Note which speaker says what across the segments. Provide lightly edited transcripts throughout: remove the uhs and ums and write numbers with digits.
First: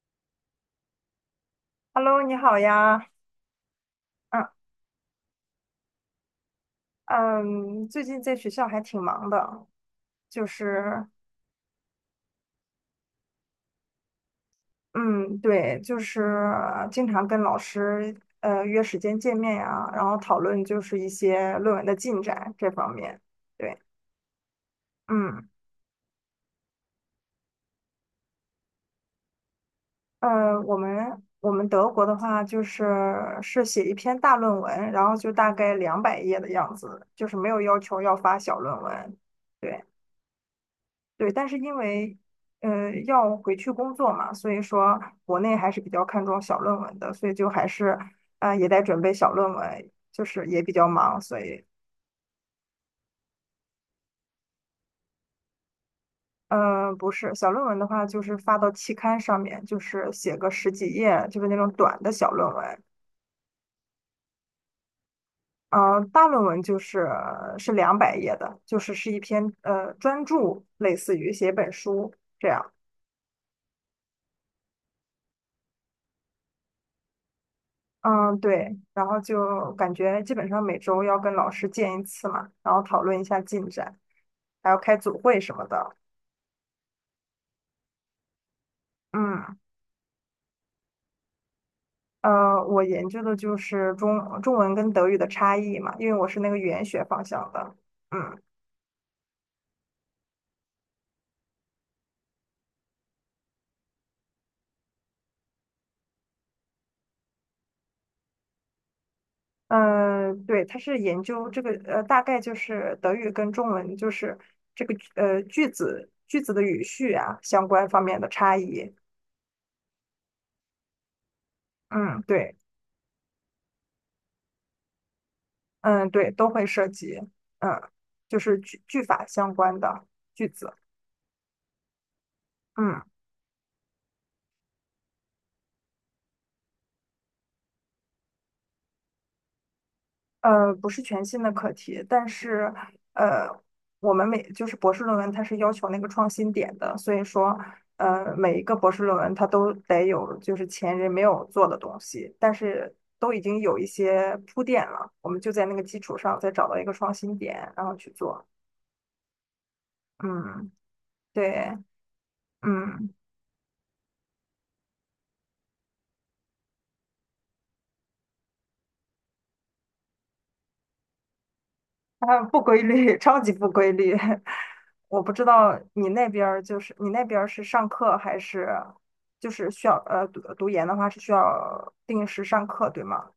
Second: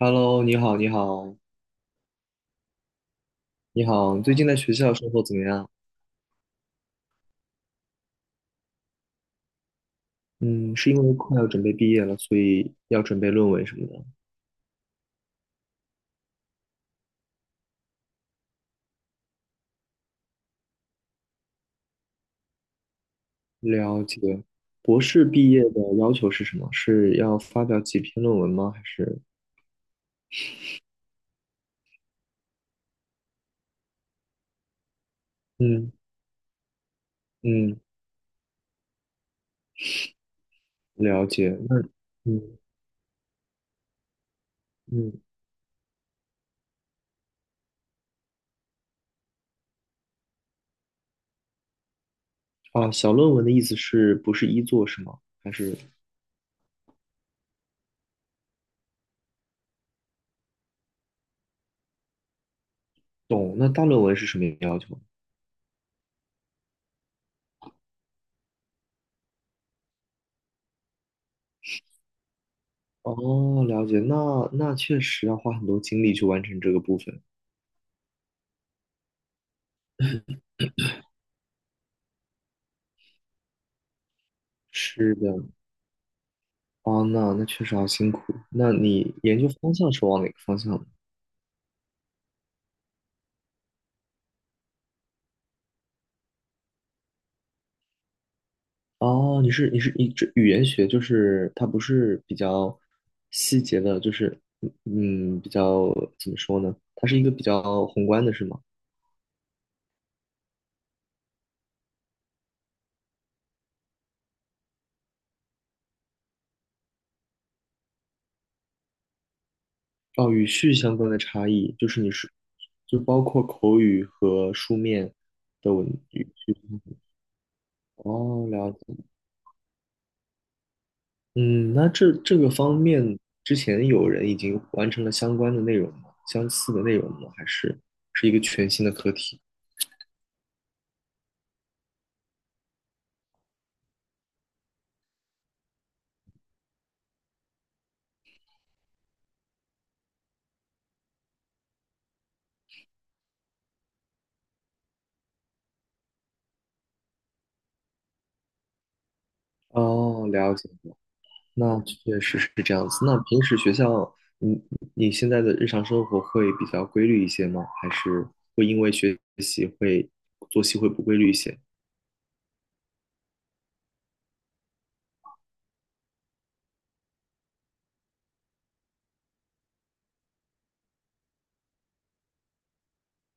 Speaker 1: Hello，你好，你好，
Speaker 2: Hello，你好呀。
Speaker 1: 你好，最
Speaker 2: 嗯
Speaker 1: 近在学校生活怎么样？
Speaker 2: 嗯，最近在学校还挺忙的。就
Speaker 1: 嗯，是因
Speaker 2: 是
Speaker 1: 为快要准备毕业了，所以要准备论文什么的。
Speaker 2: 嗯，对，就是经常跟老师约时间见面呀，然后讨论就是一些论文的进展这方面。对。
Speaker 1: 了解。博士
Speaker 2: 嗯
Speaker 1: 毕业的要求是什么？是要发表几篇论文吗？还是？
Speaker 2: 我们德国的话是写一篇大论文，然后就大概
Speaker 1: 嗯
Speaker 2: 两百页的样子，就是没有要
Speaker 1: 嗯，
Speaker 2: 求要发小论文。对。
Speaker 1: 了
Speaker 2: 对，但
Speaker 1: 解。
Speaker 2: 是因
Speaker 1: 那
Speaker 2: 为
Speaker 1: 嗯
Speaker 2: 要回去工作嘛，所以说
Speaker 1: 嗯
Speaker 2: 国内还是比较看重小论文的，所以就还是也在准备小论文，就是也比较忙，所以
Speaker 1: 小论文的意思是不是一作是吗？还是
Speaker 2: 嗯，不是小论文的话，就是发到期刊上面，就是写个十几页，就是那种短的小论文。
Speaker 1: 懂？那大论文是什么要求？
Speaker 2: 大论文是两百页的，是一篇专著，类似于写一本书这样。
Speaker 1: 哦，了解。那确实要花很多精力去完成这个部分。
Speaker 2: 嗯，对，然后就感觉基本上每周要跟老师见一次嘛，然后讨论一下进展，还要开
Speaker 1: 是
Speaker 2: 组
Speaker 1: 的，
Speaker 2: 会什么的。
Speaker 1: 哦，那确实好辛苦。那你研究
Speaker 2: 嗯，
Speaker 1: 方向是往哪个方向呢？
Speaker 2: 我研究的就是中文跟德语的差异嘛，因为我是那个语言学方向的。嗯
Speaker 1: 哦，你这语言学就是它不是比较细节的，就是比较怎么说呢？它是一个比较宏观的，是吗？
Speaker 2: 嗯，对，它是研究这个大概就是德语跟中文就是这个句子的语序啊相关方面的差异。
Speaker 1: 哦，语序相关的差异，就是
Speaker 2: 嗯，对。
Speaker 1: 就包括口语和书面的文
Speaker 2: 嗯，
Speaker 1: 语
Speaker 2: 对，都
Speaker 1: 序。
Speaker 2: 会涉及，嗯，就
Speaker 1: 哦，
Speaker 2: 是
Speaker 1: 了
Speaker 2: 句句
Speaker 1: 解。
Speaker 2: 法相关的句子，
Speaker 1: 嗯，那这个方
Speaker 2: 嗯，
Speaker 1: 面之前有人已经完成了相关的内容吗？相似的内容吗？还是是一个全新的课题？
Speaker 2: 不是全新的课题，但是，呃，我们就是博士论文，它是要求那个创新点的，所以说，每一个博士论文它都得有就是前人没有做的东西，但是都已经有一些铺垫了，我们就在那个基础上再找到一个创新点，然后去做，
Speaker 1: 哦，了解
Speaker 2: 嗯，
Speaker 1: 了，
Speaker 2: 对，
Speaker 1: 那确实是这样子。
Speaker 2: 嗯。
Speaker 1: 那平时学校，你你现在的日常生活会比较规律一些吗？还是会因为学习会作息会不规律一些？
Speaker 2: 啊，不规律，超级不规律。我不知道你那边儿是上课还是就是需要读研的话是需要定时上课，对吗？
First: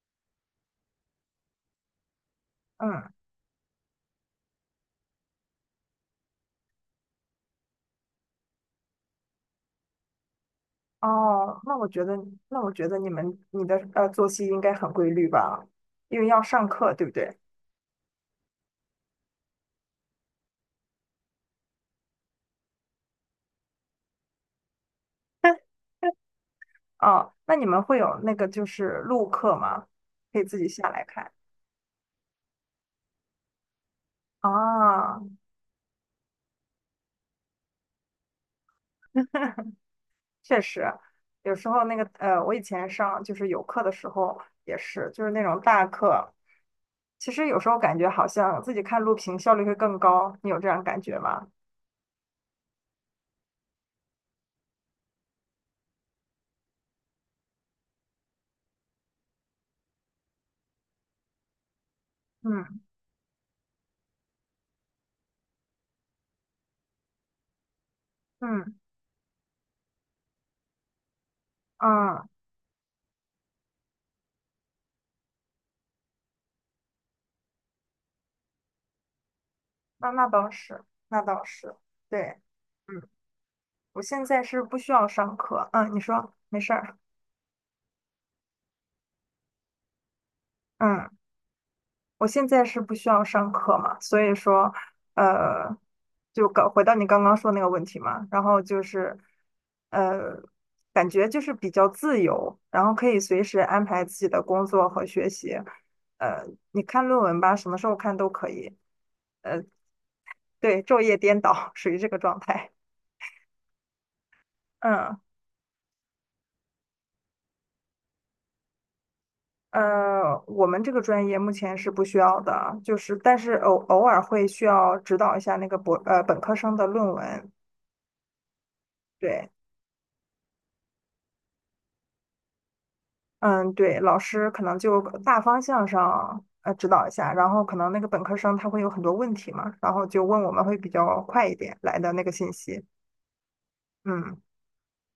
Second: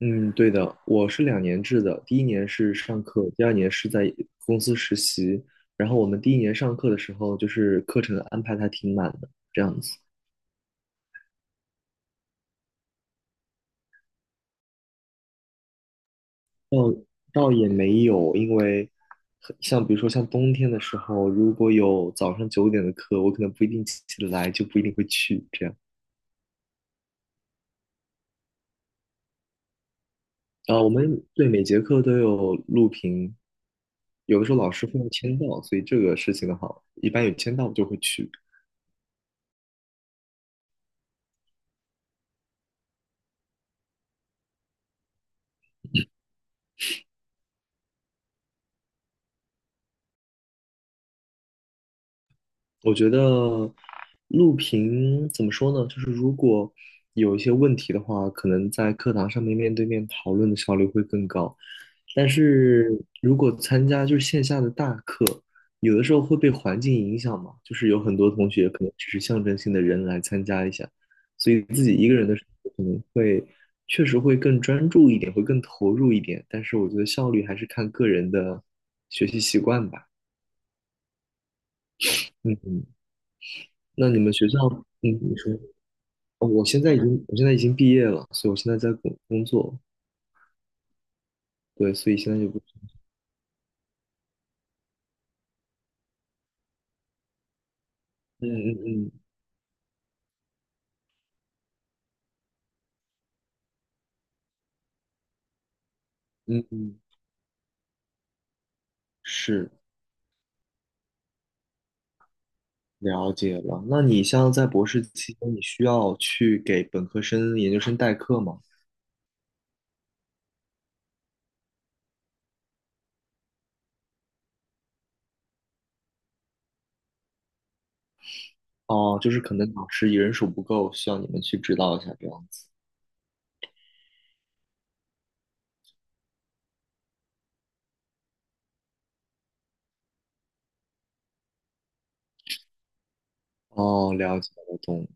Speaker 1: 嗯，对的，我是2年制的，第一年是上
Speaker 2: 嗯，
Speaker 1: 课，第2年是在公司实习。然后我们第一年上课的时候，就是课程安排的还挺满的，这样子
Speaker 2: 哦，那我觉得你的作息应该很规律吧，因为要上课，对不对？
Speaker 1: 倒也没有，因为像比如说像冬天的时候，如果有早上9点的课，我可能不一定起得来，就不一定会去这样。
Speaker 2: 哦，那你们会有那个就是录课吗？可以自己
Speaker 1: 啊、
Speaker 2: 下
Speaker 1: 我
Speaker 2: 来
Speaker 1: 们
Speaker 2: 看
Speaker 1: 对每节课都有录屏，有的时候老师会要
Speaker 2: 啊。哦，
Speaker 1: 签到，所以这个事情的话，一般有签到我就会去。
Speaker 2: 确实，有时候那个我以前上就是有课的时候也是，就是那种大课，其实有时候感觉好像自己看录屏效率会更高，你有这样感觉吗？
Speaker 1: 我觉得录屏怎么说呢？就是如果有一些问题的话，可能在课堂上面面对面讨论的效率会更高。但
Speaker 2: 嗯
Speaker 1: 是如果参加就是线下的大课，有的时候会被环境影响嘛，就是有很多同学
Speaker 2: 嗯
Speaker 1: 可能只是象征性的人来参加一下，所以自己一个人
Speaker 2: 嗯，
Speaker 1: 的时候可能会确实会更专注一点，会更投入一点。但是我觉得效率还是看个人的学习习惯吧。
Speaker 2: 那倒是，那倒是，对，
Speaker 1: 嗯，
Speaker 2: 嗯，我
Speaker 1: 那你
Speaker 2: 现
Speaker 1: 们
Speaker 2: 在
Speaker 1: 学校，
Speaker 2: 是不需要
Speaker 1: 嗯，
Speaker 2: 上
Speaker 1: 你说。
Speaker 2: 课，嗯，你说
Speaker 1: 哦，
Speaker 2: 没事儿，
Speaker 1: 我现在已经毕业了，所以我现在在工作，
Speaker 2: 嗯。
Speaker 1: 对，所以
Speaker 2: 我
Speaker 1: 现在
Speaker 2: 现
Speaker 1: 就不，
Speaker 2: 在是不需要上课嘛，所以说，呃，就搞回到你刚刚说那个问题嘛，然
Speaker 1: 嗯
Speaker 2: 后就
Speaker 1: 嗯
Speaker 2: 是，呃，感觉就是比较自由，然后可以随时安排自己的工作和学习，呃，
Speaker 1: 嗯嗯
Speaker 2: 你
Speaker 1: 嗯，
Speaker 2: 看论文吧，什么时候看都可以，
Speaker 1: 是
Speaker 2: 对，昼夜颠倒，属于这个状态。
Speaker 1: 了解了。那你像在博士
Speaker 2: 嗯，
Speaker 1: 期间，你需要去给本科生、研究生代课吗？
Speaker 2: 我们这个专业目前是不需要的，就是但是偶尔会需要指导一下那个本科生的论文。
Speaker 1: 哦，就是
Speaker 2: 对。
Speaker 1: 可能老师人手不够，需要你们去指导一下这样子。
Speaker 2: 嗯，对，老师可能就大方向上指导一下，然后可能那个本科生他会有很多问题嘛，然后就问我们会比较快一点来的那个信息。
Speaker 1: 哦，了
Speaker 2: 嗯
Speaker 1: 解了，懂了。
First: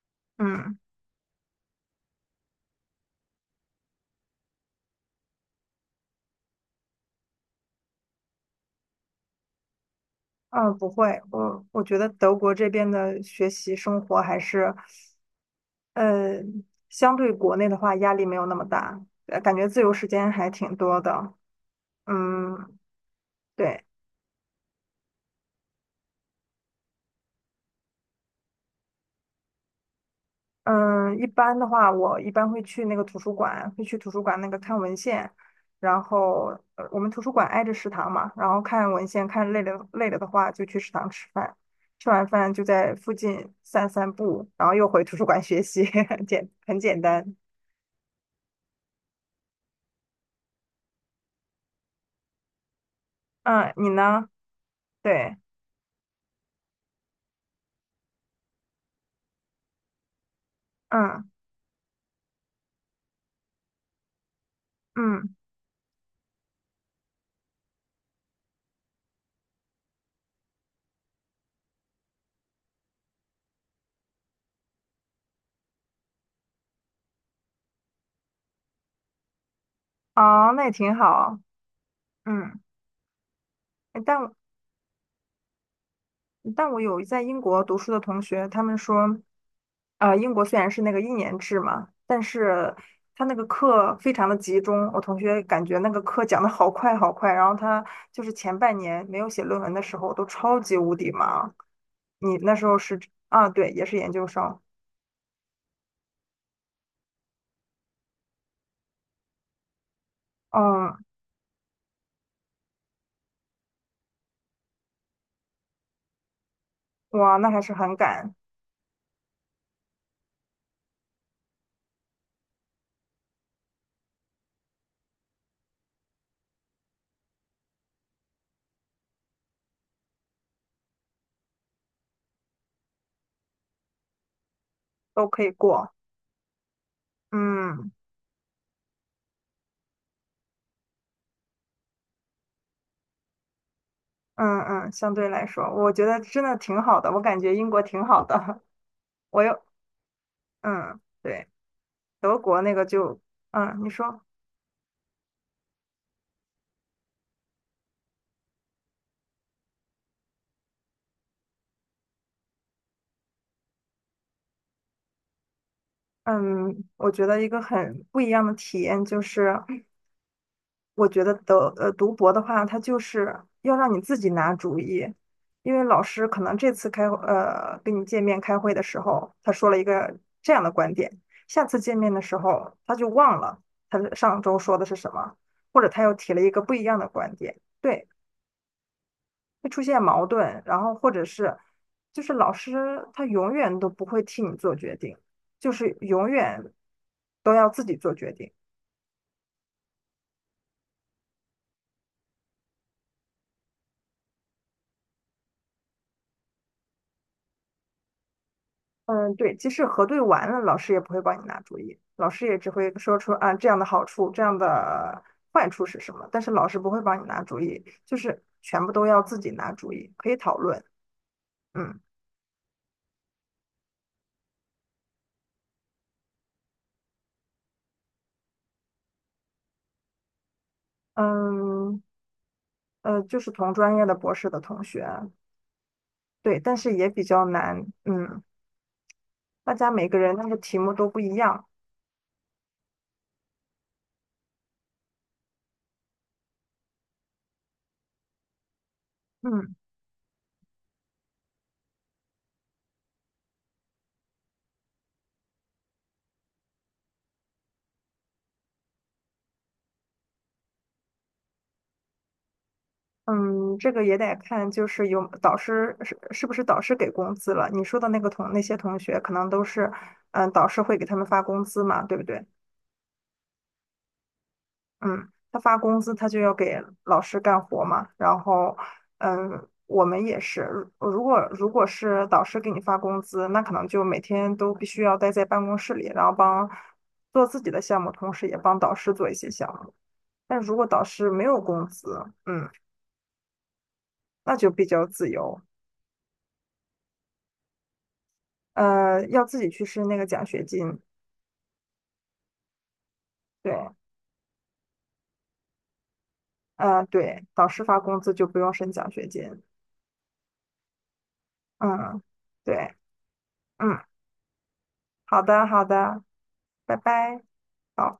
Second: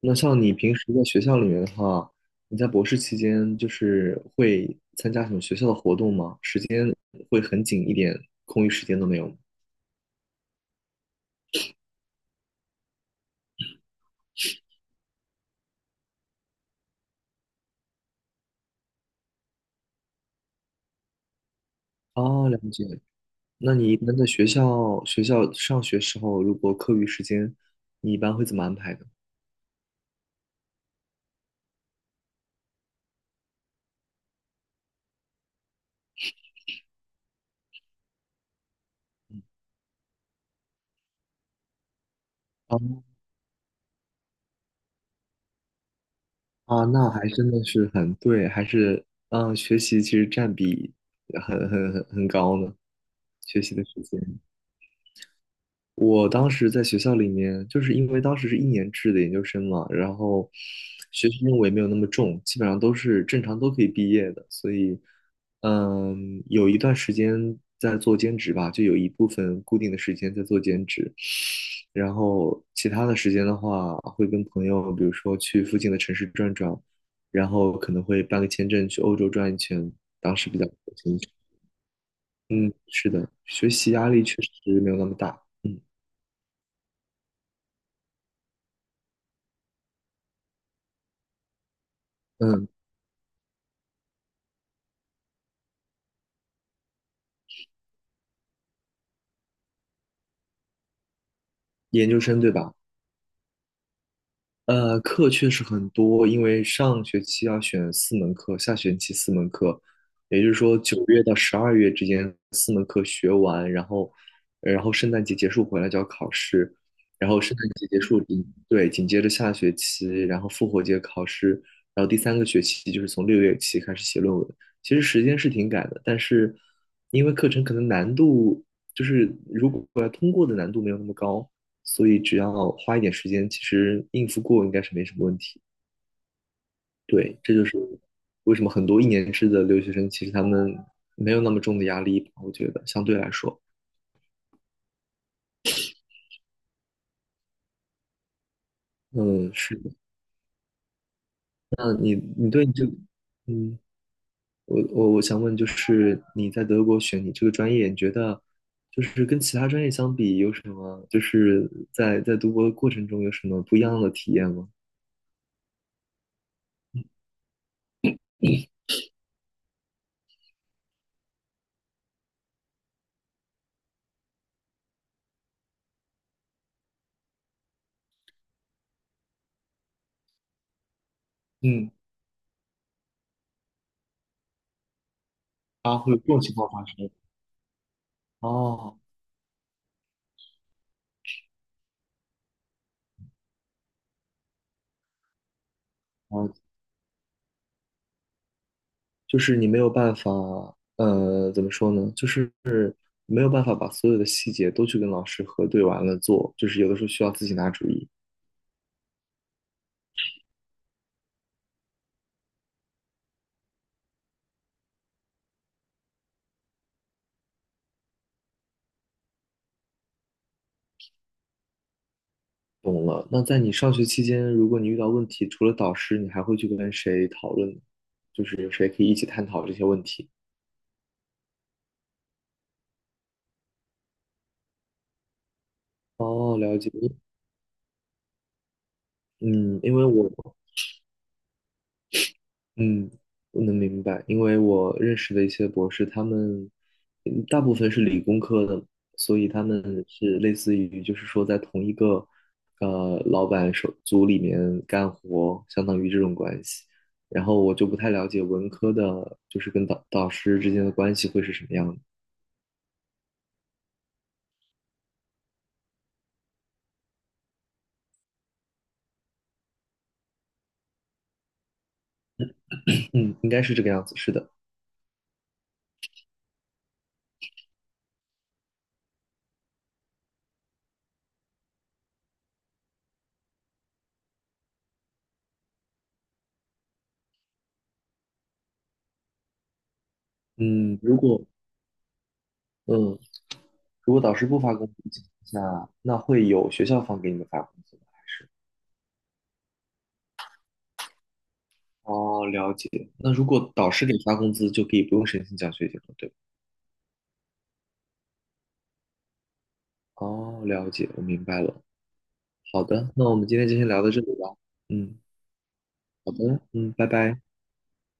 Speaker 1: 那像你平
Speaker 2: 嗯
Speaker 1: 时在学校里面的话，你在博士期间就是会参加什么学校的活动吗？时间会很紧一点，空余时间都没有吗？
Speaker 2: 嗯，不会，我觉得德国这边的学习生活还是，呃，相对国内的话压力没有那么大，感觉自由时间还挺多的。
Speaker 1: 哦，了
Speaker 2: 嗯，
Speaker 1: 解。那
Speaker 2: 对。
Speaker 1: 你一般在学校上学时候，如果课余时间，你一般会怎么安排的？
Speaker 2: 嗯，一般的话，我一般会去那个图书馆，会去图书馆那个看文献，然后我们图书馆挨着食堂嘛，然后看文献，看累了的话就去食堂吃饭，吃完饭就
Speaker 1: 哦
Speaker 2: 在附近散散步，然后又回图书馆学习，很
Speaker 1: 啊，
Speaker 2: 简
Speaker 1: 那还
Speaker 2: 单。
Speaker 1: 真的是很对，还是学习其实占比很高呢，学
Speaker 2: 嗯，
Speaker 1: 习的
Speaker 2: 你
Speaker 1: 时间。
Speaker 2: 呢？对，
Speaker 1: 我当时在学校里面，就是因为当时是一年制的研究生嘛，然后
Speaker 2: 嗯
Speaker 1: 学习任务也没有那么重，基本上都是正常都可以毕业的，所以，
Speaker 2: 嗯，
Speaker 1: 有一段时间在做兼职吧，就有一部分固定的时间在做兼职，然后其他的时间的话，会跟朋友，比如说去附近的城市转转，然后可能会办个签证去欧洲转一圈，当时
Speaker 2: 哦，
Speaker 1: 比
Speaker 2: 那
Speaker 1: 较
Speaker 2: 也挺
Speaker 1: 流行。
Speaker 2: 好。嗯，
Speaker 1: 嗯，是的，学习压力
Speaker 2: 但
Speaker 1: 确实没有那么大，嗯。
Speaker 2: 但我有在英国读书的同学，他们说，啊，英国虽然是那个一年制嘛，但
Speaker 1: 嗯
Speaker 2: 是他那个课非常的集中。我同学感觉那个课讲的好快好快，然后他就是前半年没有写论文的时候都超级无敌忙。
Speaker 1: 研究
Speaker 2: 你
Speaker 1: 生对
Speaker 2: 那时
Speaker 1: 吧？
Speaker 2: 候是啊，对，也是研究生，
Speaker 1: 课确实很多，因为上学期要选四门课，下学期四门课，也就是说
Speaker 2: 嗯，
Speaker 1: 9月到12月之间四门课学完，然后，然后圣诞节结束回来就要考试，然
Speaker 2: 哇，
Speaker 1: 后
Speaker 2: 那
Speaker 1: 圣
Speaker 2: 还
Speaker 1: 诞
Speaker 2: 是
Speaker 1: 节
Speaker 2: 很
Speaker 1: 结束
Speaker 2: 赶，
Speaker 1: 紧，对，紧接着下学期，然后复活节考试，然后第3个学期就是从6月起开始写论文。其实时间是挺赶的，但是因为课程可能难度就是如果要通过的难度没有那么高。所以只要花一点时间，其实应付过应该是没什么
Speaker 2: 都
Speaker 1: 问
Speaker 2: 可以
Speaker 1: 题。
Speaker 2: 过，
Speaker 1: 对，这就是
Speaker 2: 嗯
Speaker 1: 为什么很多一年制的留学生，其实他们没有那么重的压力吧，我觉得相对来说，
Speaker 2: 嗯嗯，相对来说，我觉得真的挺好的，我感觉英国挺好的，我
Speaker 1: 嗯，
Speaker 2: 有，
Speaker 1: 是的。
Speaker 2: 嗯。对。
Speaker 1: 那你
Speaker 2: 德
Speaker 1: 你
Speaker 2: 国
Speaker 1: 对
Speaker 2: 那
Speaker 1: 你
Speaker 2: 个
Speaker 1: 这个，
Speaker 2: 就，
Speaker 1: 嗯，
Speaker 2: 嗯，你说，
Speaker 1: 我想问，就是你在德国选你这个专业，你觉得就是跟其他专业相比，有什么就是在读博的过程中有什么不一样的体验吗？
Speaker 2: 嗯，我觉得一个很不一样的体验就是，我觉得读博的话，它就是要让你自己拿主意，因为老师可能这次跟你见面开会的时候，他说了一个这样的观点，下次
Speaker 1: 嗯，
Speaker 2: 见面的时候他就忘了他上周说的是什么，或者
Speaker 1: 啊，
Speaker 2: 他
Speaker 1: 会
Speaker 2: 又
Speaker 1: 有这
Speaker 2: 提
Speaker 1: 种
Speaker 2: 了一
Speaker 1: 情
Speaker 2: 个
Speaker 1: 况
Speaker 2: 不一
Speaker 1: 发
Speaker 2: 样的
Speaker 1: 生。
Speaker 2: 观点。对。
Speaker 1: 哦，
Speaker 2: 会出现矛盾，然后或者是就是老师他永远都不会替你做决定，就是永
Speaker 1: 哦，
Speaker 2: 远都要自己做决定。
Speaker 1: 就是你没有办法，怎么说呢？就是没有办法把所有的细节都去跟老师核对完了做，就是有的时候需要自己拿主意。
Speaker 2: 嗯，对，即使核对完了，老师也不会帮你拿主意，老师也只会说出啊这样的好处，这样的坏处是什么，但是老师不会帮你拿主意，就是全部都要自己拿主意，可以讨论。嗯
Speaker 1: 懂了。那在你上学期间，如果你遇到问题，除了导师，你还会去跟谁讨论呢？就是谁可以一起探讨这些问题？
Speaker 2: 嗯，就是同专业的博士的同学，
Speaker 1: 哦，
Speaker 2: 对，但
Speaker 1: 了解。
Speaker 2: 是也比较难。嗯，大
Speaker 1: 嗯，
Speaker 2: 家
Speaker 1: 因为
Speaker 2: 每个
Speaker 1: 我
Speaker 2: 人那个题目都不一样。
Speaker 1: 嗯，我能明白，因为我认识的一些博士，他们大部分是理工科的，所以他
Speaker 2: 嗯
Speaker 1: 们是类似于就是说在同一个老板手组里面干活，相当于这种关系。然后我就不太了解文科的，就是跟导师之间的关系会是什么样的。
Speaker 2: 嗯，这个也得看，就是有导师是不是导师给工资了？你说的那个同那些同学，可能都是，嗯，导师会给他们发工资嘛，对不对？
Speaker 1: 嗯，应该是这个样子，是的。
Speaker 2: 嗯，他发工资，他就要给老师干活嘛。然后，嗯，我们也是，如果是导师给你发工资，那可能就每天都必须要待在办公室里，然后帮做自己的项目，同时也帮导师做一些项目。但如果
Speaker 1: 嗯，
Speaker 2: 导师没有工资，嗯，
Speaker 1: 嗯如果导师
Speaker 2: 那
Speaker 1: 不
Speaker 2: 就
Speaker 1: 发
Speaker 2: 比
Speaker 1: 工资
Speaker 2: 较
Speaker 1: 的情
Speaker 2: 自由。
Speaker 1: 况下，那会有学校方给你们发工资吗？还是？
Speaker 2: 呃，要自己去申那个奖学金。
Speaker 1: 哦，了解。那如果
Speaker 2: 对，
Speaker 1: 导师给发工资，就可以不用申请奖学金了，对吧？
Speaker 2: 呃，对，导师发工资就不用申奖学金。
Speaker 1: 哦，了解，我明白了。
Speaker 2: 嗯，
Speaker 1: 好
Speaker 2: 对，
Speaker 1: 的，那我们今天就先
Speaker 2: 嗯，
Speaker 1: 聊到这里吧。嗯，
Speaker 2: 好的，好的，
Speaker 1: 好的，嗯，
Speaker 2: 拜
Speaker 1: 拜拜。
Speaker 2: 拜。好。